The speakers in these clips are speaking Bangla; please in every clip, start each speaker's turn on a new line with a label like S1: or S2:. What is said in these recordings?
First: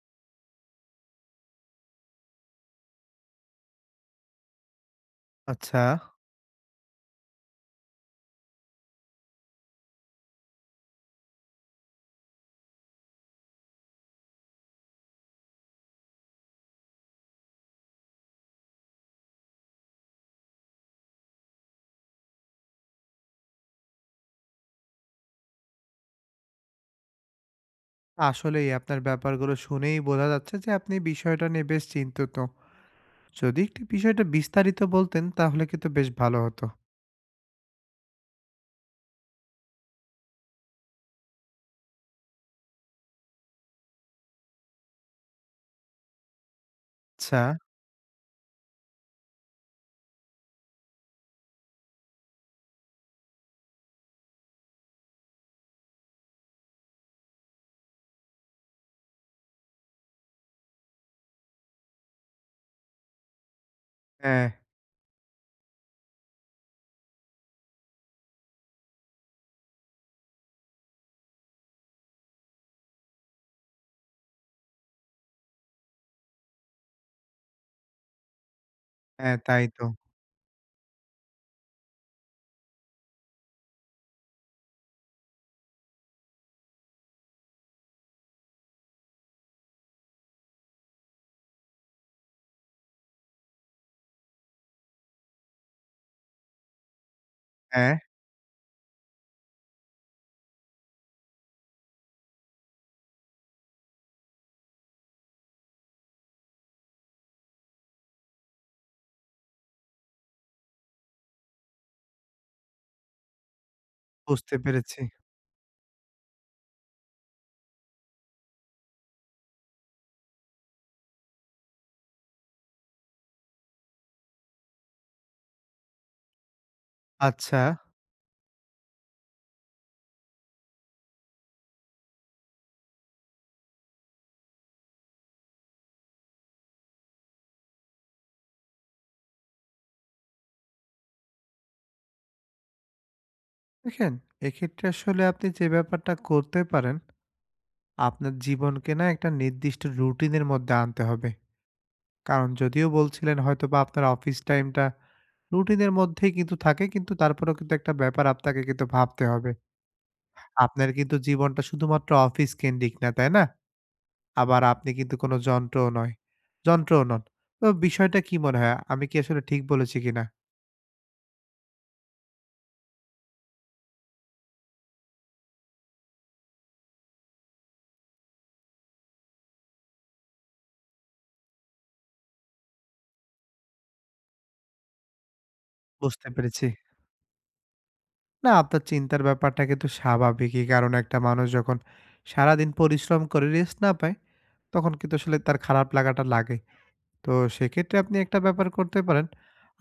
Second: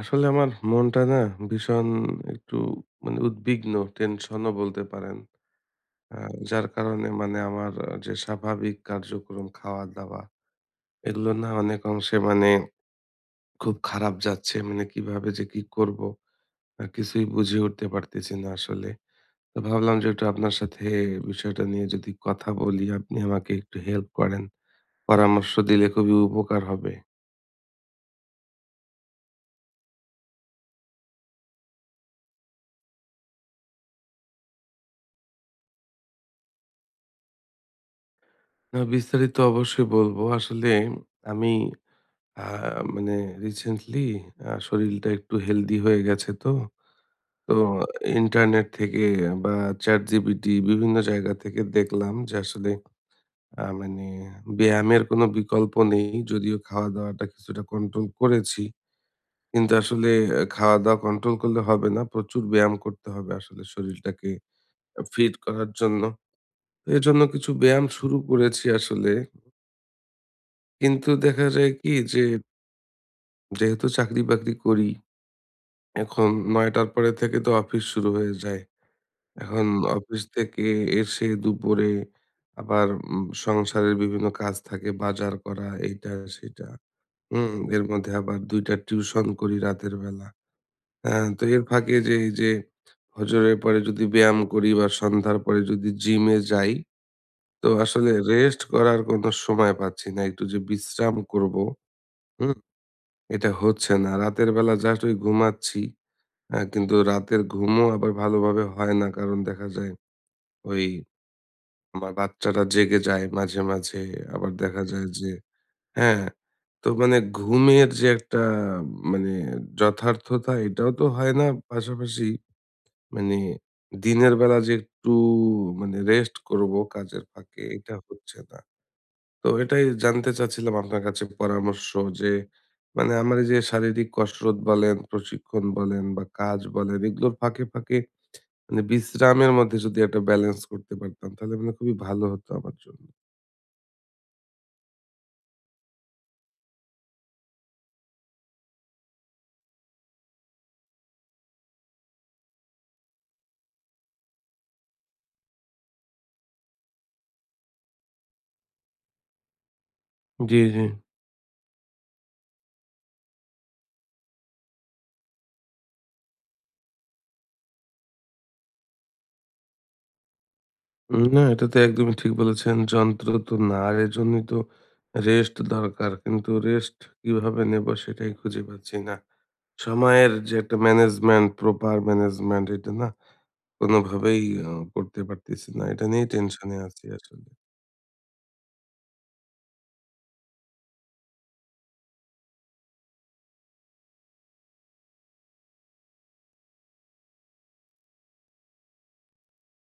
S1: আসলে আমার মনটা না ভীষণ একটু মানে উদ্বিগ্ন, টেনশনও বলতে পারেন।
S2: আচ্ছা,
S1: আ যার কারণে মানে আমার যে স্বাভাবিক কার্যক্রম খাওয়া-দাওয়া, এগুলো না অনেক অংশে মানে খুব খারাপ যাচ্ছে। মানে কিভাবে যে কি করব? কিছুই বুঝে উঠতে পারতেছি না আসলে। তো ভাবলাম যে একটু আপনার সাথে বিষয়টা নিয়ে যদি কথা বলি, আপনি আমাকে একটু হেল্প করেন। পরামর্শ দিলে খুবই উপকার হবে।
S2: আসলেই আপনার ব্যাপারগুলো শুনেই বোঝা যাচ্ছে যে আপনি বিষয়টা নিয়ে বেশ চিন্তিত। যদি একটু বিষয়টা বিস্তারিত বলতেন তাহলে কিন্তু বেশ ভালো হতো।
S1: না বিস্তারিত অবশ্যই বলবো। আসলে আমি আ মানে রিসেন্টলি শরীরটা একটু হেলদি হয়ে গেছে তো।
S2: আচ্ছা,
S1: তো ইন্টারনেট থেকে বা ChatGPT বিভিন্ন জায়গা থেকে দেখলাম যে আসলে মানে ব্যায়ামের কোনো বিকল্প নেই। যদিও খাওয়া-দাওয়াটা কিছুটা কন্ট্রোল করেছি। কিন্তু আসলে খাওয়া-দাওয়া কন্ট্রোল করলে হবে না। প্রচুর ব্যায়াম করতে হবে আসলে শরীরটাকে
S2: হ্যাঁ,
S1: ফিট করার জন্য। তো এজন্য কিছু ব্যায়াম শুরু করেছি আসলে। কিন্তু দেখা যায় কি যে যেহেতু চাকরি-বাকরি করি এখন ৯:০০টার পরে থেকে তো অফিস শুরু হয়ে যায়।
S2: হ্যাঁ, তাই
S1: এখন
S2: তো।
S1: অফিস থেকে এসে দুপুরে আবার সংসারের বিভিন্ন কাজ থাকে, বাজার করা এইটা সেটা। হুম? এর মধ্যে আবার ২টা টা টিউশন করি রাতের বেলা। হ্যাঁ? তো এর ফাঁকে যে এই যে ফজরের পরে যদি ব্যায়াম করি বা সন্ধ্যার পরে যদি জিমে যাই, তো
S2: হ্যাঁ,
S1: আসলে রেস্ট করার কোনো সময় পাচ্ছি না। একটু যে বিশ্রাম করব, হুম? এটা হচ্ছে না। রাতের বেলা জাস্ট ওই ঘুমাচ্ছি। হ্যাঁ, কিন্তু রাতের ঘুমও আবার ভালোভাবে হয় না। কারণ দেখা যায় ওই আমার বাচ্চারা জেগে যায় মাঝে, মাঝে। আবার
S2: বুঝতে
S1: দেখা
S2: পেরেছি।
S1: যায় যে হ্যাঁ, তো মানে ঘুমের যে একটা মানে যথার্থতা এটাও তো হয় না। পাশাপাশি মানে দিনের বেলা যে একটু মানে রেস্ট করব কাজের
S2: আচ্ছা,
S1: ফাঁকে এটা হচ্ছে না। তো এটাই জানতে চাচ্ছিলাম আপনার কাছে পরামর্শ যে মানে আমার এই যে শারীরিক কসরত বলেন, প্রশিক্ষণ বলেন বা কাজ বলেন এগুলোর ফাঁকে, ফাঁকে মানে বিশ্রামের মধ্যে যদি একটা ব্যালেন্স করতে পারতাম তাহলে মানে খুবই ভালো হতো আমার জন্য।
S2: দেখেন এক্ষেত্রে আসলে আপনি যে ব্যাপারটা করতে পারেন, আপনার জীবনকে না একটা নির্দিষ্ট রুটিনের মধ্যে আনতে হবে। কারণ যদিও বলছিলেন হয়তোবা আপনার অফিস টাইমটা রুটিনের মধ্যেই কিন্তু থাকে কিন্তু তারপরেও কিন্তু একটা ব্যাপার আপনাকে কিন্তু ভাবতে হবে।
S1: জি, জি।
S2: আপনার কিন্তু জীবনটা শুধুমাত্র অফিস কেন্দ্রিক না, তাই না? আবার আপনি কিন্তু কোনো যন্ত্রও নন। তো বিষয়টা কি মনে হয়? আমি কি আসলে ঠিক বলেছি কিনা?
S1: না, এটা তো একদমই ঠিক বলেছেন। যন্ত্র তো না, আর এজন্যই তো রেস্ট দরকার। কিন্তু রেস্ট কিভাবে নেব সেটাই খুঁজে পাচ্ছি না। সময়ের যে একটা ম্যানেজমেন্ট, প্রপার ম্যানেজমেন্ট এটা না কোনোভাবেই আ করতে পারতেছি না। এটা
S2: বুঝতে
S1: নিয়েই
S2: পেরেছি।
S1: টেনশনে আছি আসলে।
S2: না, আপনার চিন্তার ব্যাপারটা কিন্তু স্বাভাবিকই। কারণ একটা মানুষ যখন সারাদিন পরিশ্রম করে রেস্ট না পায়, তখন কিন্তু আসলে তার খারাপ লাগাটা লাগে। তো সেক্ষেত্রে আপনি একটা ব্যাপার করতে পারেন।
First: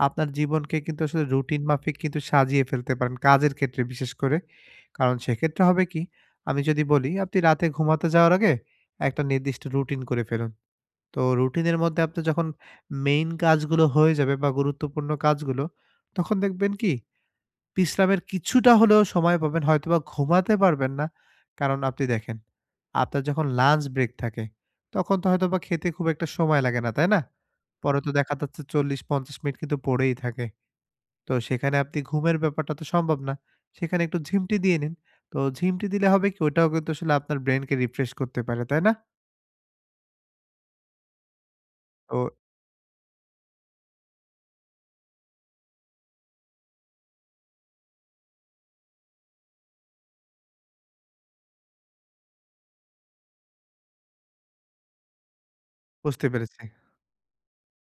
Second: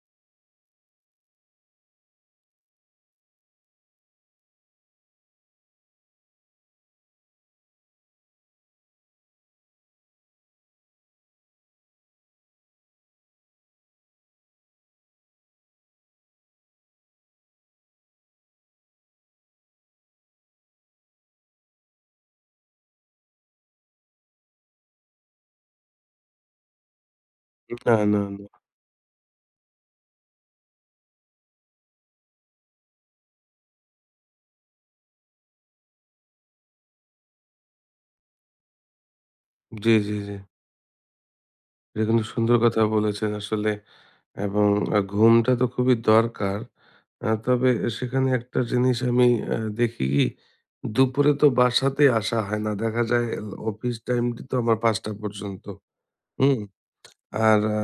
S2: আপনার জীবনকে কিন্তু আসলে রুটিন মাফিক কিন্তু সাজিয়ে ফেলতে পারেন, কাজের ক্ষেত্রে বিশেষ করে। কারণ সেক্ষেত্রে হবে কি? আমি যদি বলি, আপনি রাতে ঘুমাতে যাওয়ার আগে একটা নির্দিষ্ট রুটিন করে ফেলুন। তো রুটিনের মধ্যে আপনার যখন মেইন কাজগুলো হয়ে যাবে বা গুরুত্বপূর্ণ কাজগুলো, তখন দেখবেন কি বিশ্রামের কিছুটা হলেও সময় পাবেন, হয়তোবা ঘুমাতে পারবেন না। কারণ আপনি দেখেন, আপনার যখন লাঞ্চ ব্রেক থাকে, তখন তো হয়তোবা খেতে খুব একটা সময় লাগে না, তাই না?
S1: না,
S2: পরে তো
S1: না,
S2: দেখা
S1: না।
S2: যাচ্ছে ৪০-৫০ মিনিট কিন্তু পড়েই থাকে। তো সেখানে আপনি ঘুমের ব্যাপারটা তো সম্ভব না। সেখানে একটু ঝিমটি দিয়ে নিন। তো ঝিমটি দিলে হবে কি, ওটাও কিন্তু আসলে আপনার ব্রেইনকে রিফ্রেশ করতে পারে, তাই না?
S1: জি, জি, জি। এটা
S2: তো
S1: কিন্তু সুন্দর কথা বলেছেন আসলে। এবং ঘুমটা তো খুবই দরকার। তবে সেখানে একটা জিনিস আমি দেখি কি দুপুরে তো বাসাতেই আসা হয় না। দেখা যায় অফিস টাইমটি তো আমার ৫:০০ পর্যন্ত।
S2: বুঝতে
S1: হুম?
S2: পেরেছি,
S1: আর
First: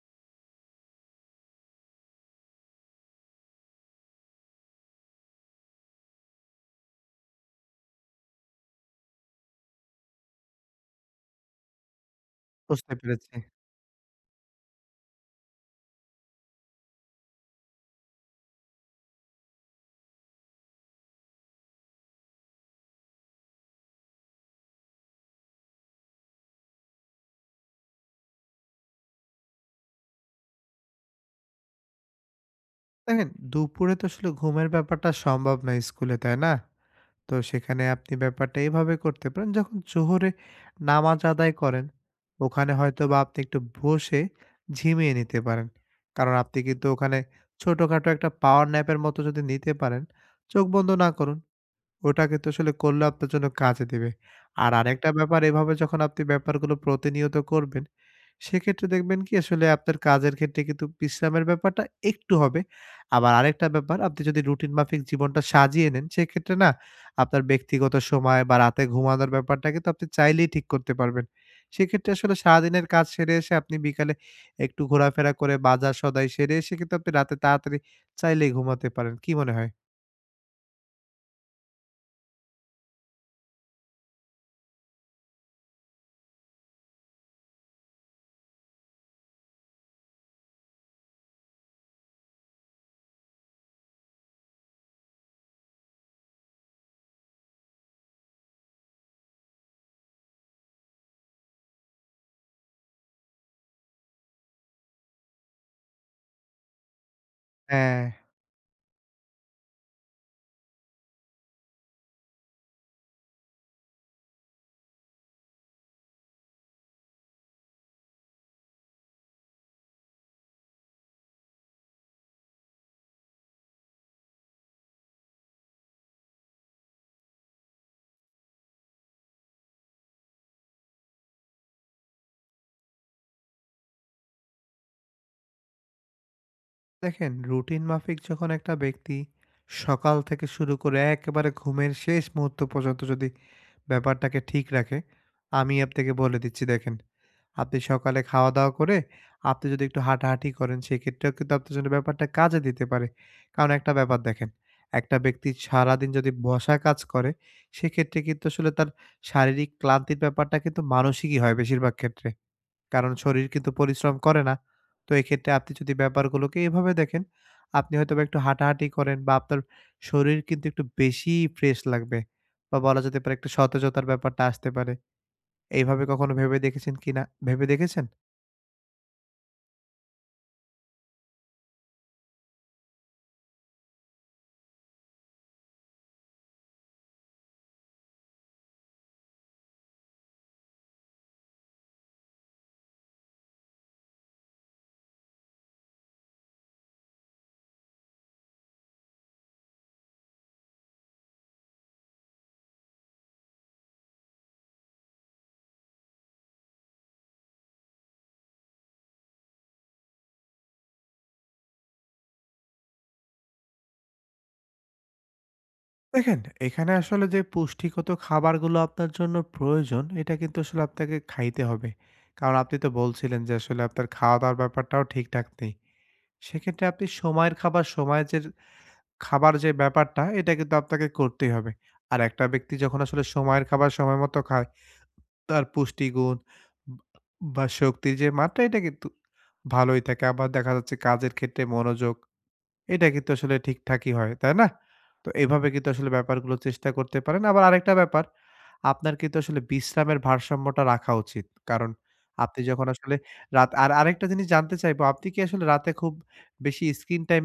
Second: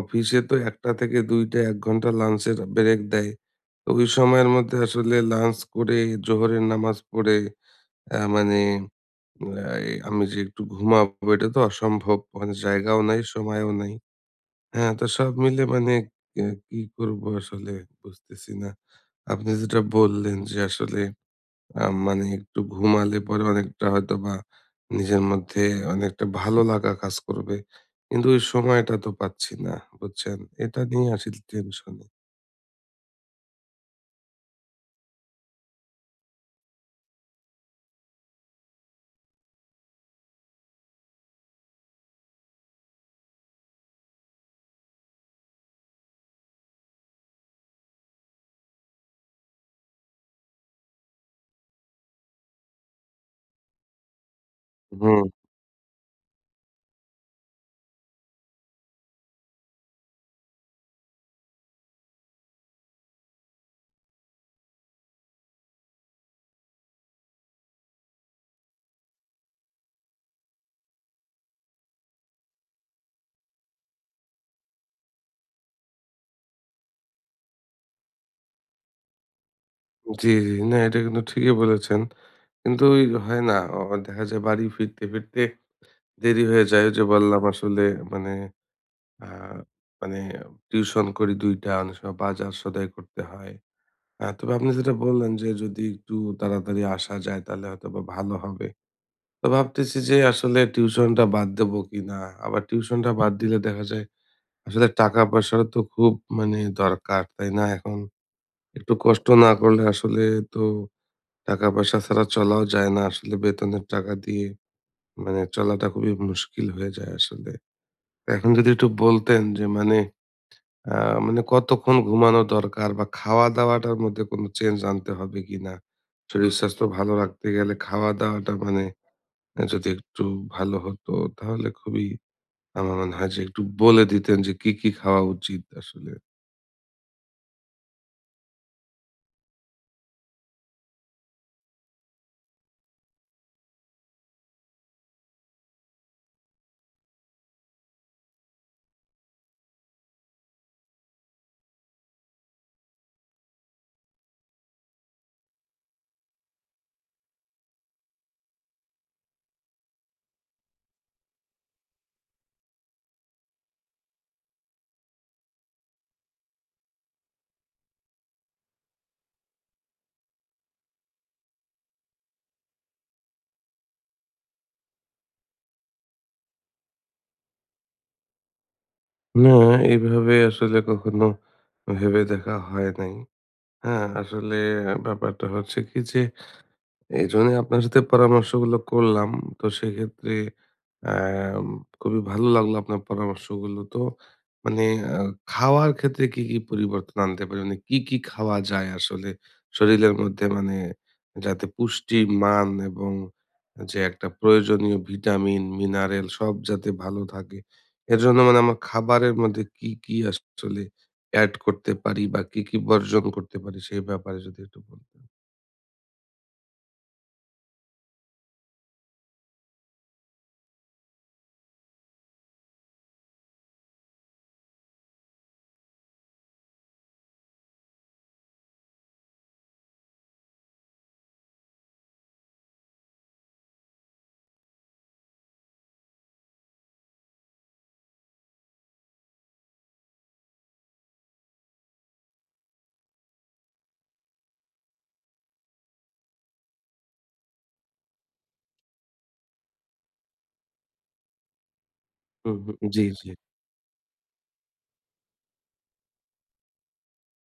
S1: অফিসে তো ১:০০ থেকে ২:০০ ১ ঘন্টা লাঞ্চের ব্রেক দেয়। তো ওই সময়ের মধ্যে আসলে লাঞ্চ করে জোহরের নামাজ পড়ে মানে আ আমি যে একটু ঘুমাবো এটা তো অসম্ভব। মানে
S2: বুঝতে
S1: জায়গাও নাই,
S2: পেরেছি।
S1: সময়ও নাই। হ্যাঁ, তো সব মিলে মানে এ কি করব আসলে বুঝতেছি না। আপনি যেটা বললেন যে আসলে মানে একটু ঘুমালে পরে অনেকটা হয়তোবা নিজের মধ্যে অনেকটা ভালো লাগা কাজ করবে। কিন্তু ওই সময়টা তো পাচ্ছি না, বুঝছেন? এটা নিয়ে আসলে টেনশনে।
S2: দেখেন, দুপুরে তো আসলে ঘুমের ব্যাপারটা সম্ভব না স্কুলে, তাই না? তো সেখানে আপনি ব্যাপারটা এভাবে করতে পারেন যখন জোহরে নামাজ আদায় করেন ওখানে হয়তো বা আপনি একটু বসে ঝিমিয়ে নিতে পারেন কারণ আপনি কিন্তু ওখানে ছোটখাটো একটা পাওয়ার ন্যাপের মতো যদি নিতে পারেন চোখ বন্ধ না করুন ওটা কিন্তু আসলে করলে আপনার জন্য কাজে দিবে। আর আরেকটা
S1: হুম,
S2: ব্যাপার এভাবে যখন আপনি ব্যাপারগুলো প্রতিনিয়ত করবেন, সেক্ষেত্রে দেখবেন কি আসলে আপনার কাজের ক্ষেত্রে কিন্তু বিশ্রামের ব্যাপারটা একটু হবে। আবার আরেকটা ব্যাপার আপনি যদি রুটিন মাফিক জীবনটা সাজিয়ে নেন, সেক্ষেত্রে না আপনার ব্যক্তিগত সময় বা রাতে ঘুমানোর ব্যাপারটা কিন্তু আপনি চাইলেই ঠিক করতে পারবেন। সেক্ষেত্রে আসলে সারাদিনের কাজ সেরে এসে আপনি বিকালে একটু ঘোরাফেরা করে বাজার সদাই সেরে এসে কিন্তু আপনি রাতে তাড়াতাড়ি চাইলেই ঘুমাতে পারেন। কি মনে হয়?
S1: জি, জি। না এটা কিন্তু ঠিকই বলেছেন। কিন্তু ওই হয় না, দেখা যায় বাড়ি ফিরতে, ফিরতে দেরি হয়ে যায়। ওই যে বললাম আসলে মানে আ মানে টিউশন করি ২টা টা, অনেক সময় বাজার সদাই করতে হয়। তবে আপনি যেটা বললেন যে যদি একটু তাড়াতাড়ি আসা যায় তাহলে হয়তোবা ভালো হবে। তো ভাবতেছি যে আসলে টিউশনটা বাদ দেবো কিনা? আবার টিউশনটা বাদ দিলে দেখা যায় আসলে টাকা-পয়সারও তো খুব মানে দরকার, তাই না? এখন
S2: হ্যাঁ।
S1: একটু কষ্ট না করলে আসলে তো টাকা-পয়সা ছাড়া চলাও যায় না। আসলে বেতনের টাকা দিয়ে মানে চলাটা খুবই মুশকিল হয়ে যায় আসলে। এখন যদি একটু বলতেন যে মানে আ মানে কতক্ষণ ঘুমানো দরকার বা খাওয়া-দাওয়াটার মধ্যে কোনো চেঞ্জ আনতে হবে কিনা? শরীর-স্বাস্থ্য ভালো রাখতে গেলে খাওয়া-দাওয়াটা মানে যদি একটু ভালো হতো তাহলে খুবই আমার মনে হয় যে একটু বলে দিতেন যে কি, কি খাওয়া উচিত আসলে।
S2: দেখেন, রুটিন মাফিক যখন একটা ব্যক্তি সকাল থেকে শুরু করে একেবারে ঘুমের শেষ মুহূর্ত পর্যন্ত যদি ব্যাপারটাকে ঠিক রাখে, আমি আপনাকে বলে দিচ্ছি দেখেন, আপনি সকালে খাওয়া-দাওয়া করে আপনি যদি একটু হাঁটাহাঁটি করেন সেক্ষেত্রেও কিন্তু আপনার জন্য ব্যাপারটা কাজে দিতে পারে। কারণ একটা ব্যাপার দেখেন, একটা ব্যক্তি সারাদিন যদি বসা কাজ করে সেক্ষেত্রে কিন্তু আসলে তার শারীরিক ক্লান্তির ব্যাপারটা কিন্তু মানসিকই হয় বেশিরভাগ ক্ষেত্রে। কারণ শরীর কিন্তু পরিশ্রম করে না। তো এক্ষেত্রে আপনি যদি ব্যাপারগুলোকে এভাবে দেখেন, আপনি হয়তোবা একটু হাঁটাহাঁটি করেন বা আপনার শরীর কিন্তু একটু বেশিই ফ্রেশ লাগবে বা বলা যেতে পারে একটু সতেজতার ব্যাপারটা আসতে পারে। এইভাবে কখনো ভেবে দেখেছেন কিনা? ভেবে দেখেছেন?
S1: না, এইভাবে আসলে কখনো ভেবে দেখা হয় নাই। হ্যাঁ, আসলে ব্যাপারটা হচ্ছে কি যে এইজন্য আপনার সাথে পরামর্শগুলো করলাম। তো সেক্ষেত্রে অ্যাম খুবই ভালো লাগলো আপনার পরামর্শগুলো। তো মানে আ খাওয়ার ক্ষেত্রে কি, কি পরিবর্তন আনতে পারি? মানে কি, কি খাওয়া যায় আসলে শরীরের মধ্যে মানে যাতে পুষ্টি, মান এবং যে একটা প্রয়োজনীয় ভিটামিন, মিনারেল সব যাতে ভালো থাকে। এজন্য মানে আমার খাবারের মধ্যে কি, কি আসলে এড করতে পারি বা কি, কি বর্জন করতে পারি সেই ব্যাপারে যদি একটু বলতেন?
S2: দেখেন, এখানে আসলে যে পুষ্টিগত খাবারগুলো আপনার জন্য প্রয়োজন, এটা কিন্তু আসলে আপনাকে খাইতে হবে। কারণ আপনি তো বলছিলেন যে আসলে আপনার খাওয়া-দাওয়ার ব্যাপারটাও ঠিকঠাক নেই। সেক্ষেত্রে আপনি সময়ের খাবার সময়ে যে খাবার যে ব্যাপারটা, এটা কিন্তু আপনাকে করতেই হবে। আর একটা ব্যক্তি যখন আসলে সময়ের খাবার সময় মতো খায়, তার পুষ্টিগুণ বা বা শক্তির যে মাত্রা, এটা কিন্তু ভালোই থাকে। আবার দেখা যাচ্ছে কাজের ক্ষেত্রে মনোযোগ, এটা কিন্তু আসলে ঠিকঠাকই হয়, তাই না? তো এভাবে কিন্তু আসলে ব্যাপারগুলো চেষ্টা করতে পারেন। আবার আরেকটা ব্যাপার, আপনার কিন্তু আসলে বিশ্রামের ভারসাম্যটা রাখা উচিত। কারণ
S1: হুম,
S2: আপনি
S1: হুম।
S2: যখন
S1: জি,
S2: আসলে
S1: জি।
S2: রাত আর আরেকটা জিনিস জানতে চাইবো, আপনি কি আসলে রাতে খুব বেশি স্ক্রিন টাইম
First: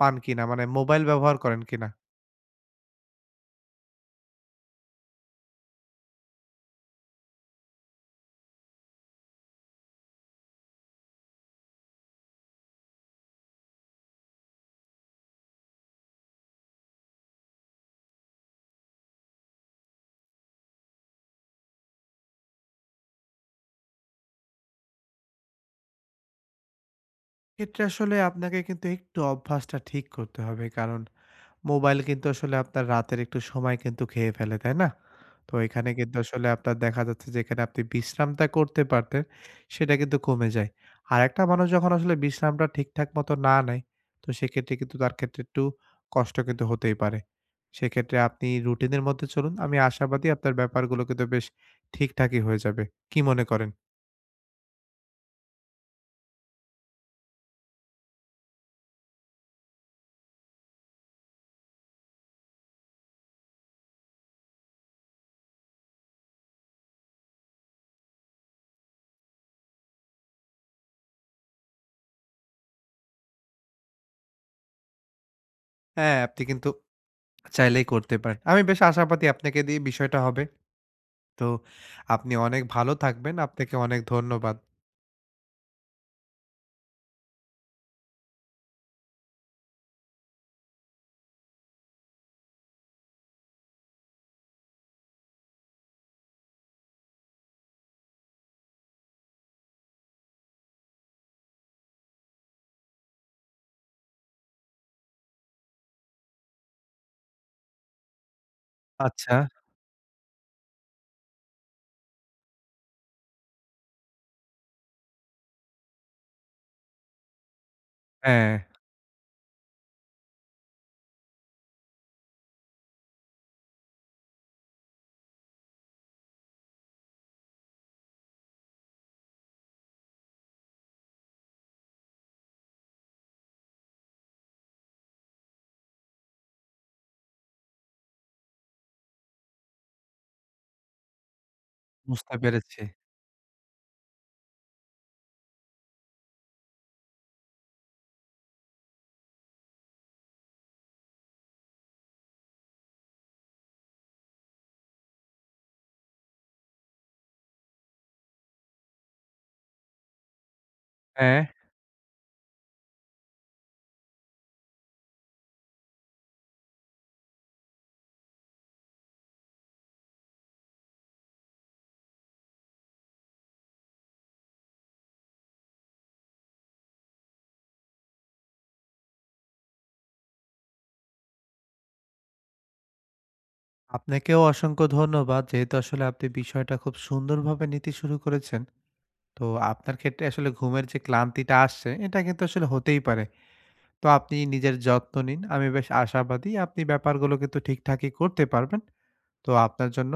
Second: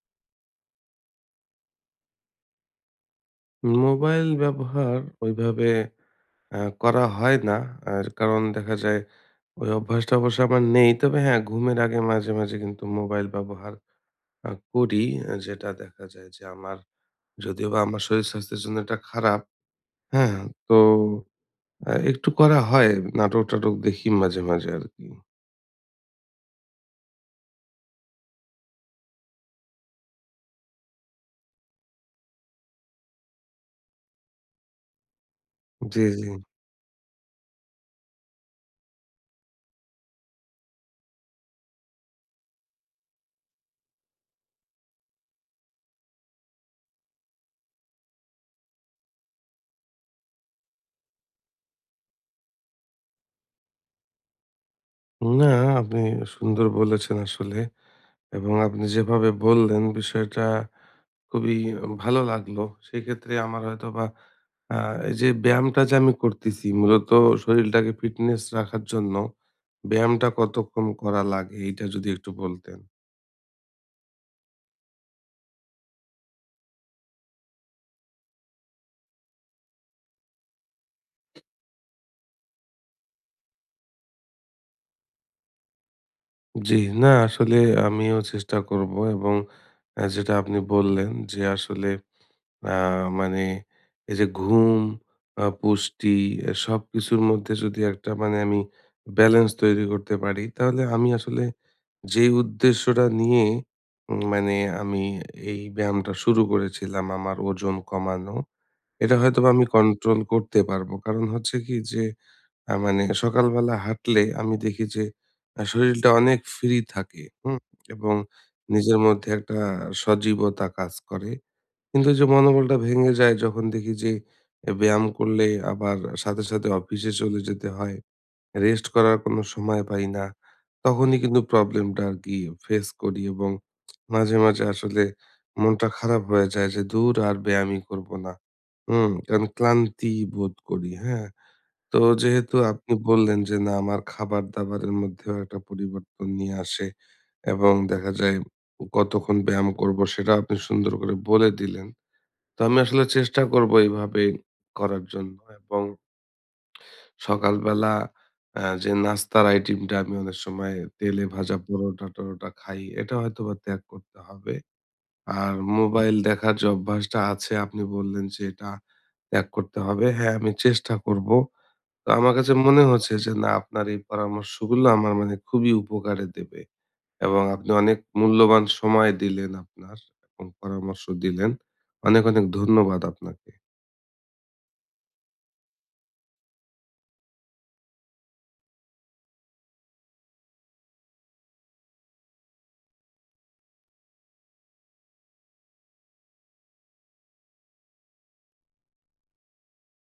S2: পান কিনা? মানে মোবাইল ব্যবহার করেন কিনা?
S1: মোবাইল ব্যবহার ওইভাবে করা হয় না। আর কারণ দেখা যায় ওই অভ্যাসটা অবশ্য আমার নেই। তবে হ্যাঁ, ঘুমের আগে মাঝে, মাঝে কিন্তু মোবাইল ব্যবহার করি। যেটা দেখা যায় যে আমার যদিওবা আমার শরীর-স্বাস্থ্যের জন্য এটা খারাপ। হ্যাঁ? তো একটু করা হয়। নাটক-টাটক দেখি মাঝে, মাঝে আরকি।
S2: এক্ষেত্রে আসলে আপনাকে কিন্তু একটু অভ্যাসটা ঠিক করতে হবে। কারণ মোবাইল কিন্তু আসলে আপনার রাতের একটু সময় কিন্তু খেয়ে ফেলে, তাই না? তো এখানে
S1: জি,
S2: কিন্তু
S1: জি।
S2: আসলে আপনার দেখা যাচ্ছে যে এখানে আপনি বিশ্রামটা করতে পারতেন, সেটা কিন্তু কমে যায়। আরেকটা মানুষ যখন আসলে বিশ্রামটা ঠিকঠাক মতো না নেয়, তো সেক্ষেত্রে কিন্তু তার ক্ষেত্রে একটু কষ্ট কিন্তু হতেই পারে। সেক্ষেত্রে আপনি রুটিনের মধ্যে চলুন। আমি আশাবাদী আপনার ব্যাপারগুলো কিন্তু বেশ ঠিকঠাকই হয়ে যাবে। কি মনে করেন?
S1: না আপনি সুন্দর বলেছেন আসলে। এবং আপনি যেভাবে বললেন বিষয়টা খুবই ভালো লাগলো। সেক্ষেত্রে আমার হয়তোবা আ এই যে ব্যায়ামটা যে আমি করতেছি মূলত শরীরটাকে ফিটনেস রাখার জন্য ব্যায়ামটা কতক্ষণ করা লাগে এইটা যদি একটু বলতেন।
S2: হ্যাঁ, আপনি কিন্তু চাইলেই করতে পারেন। আমি বেশ আশাবাদী আপনাকে দিয়ে বিষয়টা হবে। তো আপনি অনেক ভালো থাকবেন। আপনাকে অনেক ধন্যবাদ।
S1: জি, না আসলে আমিও চেষ্টা করব এবং যেটা আপনি বললেন যে আসলে আ মানে এই যে ঘুম, পুষ্টি সবকিছুর মধ্যে যদি একটা মানে আমি ব্যালেন্স তৈরি করতে পারি তাহলে আমি আসলে যেই উদ্দেশ্যটা নিয়ে মানে আমি এই ব্যায়ামটা শুরু করেছিলাম আমার ওজন কমানো এটা
S2: আচ্ছা,
S1: হয়তোবা আমি কন্ট্রোল করতে পারবো। কারণ হচ্ছে কি যে, মানে সকালবেলা হাঁটলে আমি দেখি যে, শরীরটা অনেক ফ্রি থাকে, হুম? এবং
S2: হ্যাঁ,
S1: নিজের মধ্যে একটা সজীবতা কাজ করে। কিন্তু ওই যে মনোবলটা ভেঙে যায় যখন দেখি যে, ব্যায়াম করলে আবার সাথে, সাথে অফিসে চলে যেতে হয়। রেস্ট করার কোনো সময় পাই না। তখনই কিন্তু প্রবলেমটা আরকি ফেস করি এবং মাঝে, মাঝে আসলে মনটা খারাপ হয়ে যায় যে, "দূর আর ব্যায়ামই করবো না।" হুম? কারণ ক্লান্তি বোধ করি, হ্যাঁ? তো
S2: বুঝতে
S1: যেহেতু
S2: পেরেছি।
S1: আপনি বললেন যে, না আমার খাবার-দাবারের মধ্যেও একটা পরিবর্তন নিয়ে আসে এবং দেখা যায় কতক্ষণ ব্যায়াম করবো সেটাও আপনি সুন্দর করে বলে দিলেন। তো আমি আসলে চেষ্টা করবো এভাবে করার জন্য এবং সকালবেলা যে নাস্তার আইটেমটা আমি অনেক সময় তেলে
S2: হ্যাঁ,
S1: ভাজা পরোটা-টরোটা খাই, এটা হয়তোবা ত্যাগ করতে হবে। আর মোবাইল দেখার যে অভ্যাসটা আছে আপনি বললেন যে এটা ত্যাগ করতে হবে। হ্যাঁ, আমি চেষ্টা করব। তো আমার কাছে মনে হচ্ছে যে না আপনার এই পরামর্শগুলো আমার মানে খুবই উপকারে দেবে। এবং আপনি অনেক মূল্যবান সময় দিলেন আপনার এবং পরামর্শ দিলেন। অনেক, অনেক ধন্যবাদ আপনাকে।
S2: আপনাকেও অসংখ্য ধন্যবাদ। যেহেতু আসলে আপনি বিষয়টা খুব সুন্দরভাবে নিতে শুরু করেছেন। তো আপনার ক্ষেত্রে আসলে ঘুমের যে ক্লান্তিটা আসছে, এটা কিন্তু আসলে হতেই পারে। তো আপনি নিজের যত্ন নিন। আমি বেশ আশাবাদী আপনি ব্যাপারগুলো কিন্তু ঠিকঠাকই করতে পারবেন। তো আপনার জন্য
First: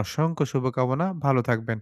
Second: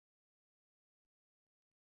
S2: অসংখ্য শুভকামনা। ভালো থাকবেন।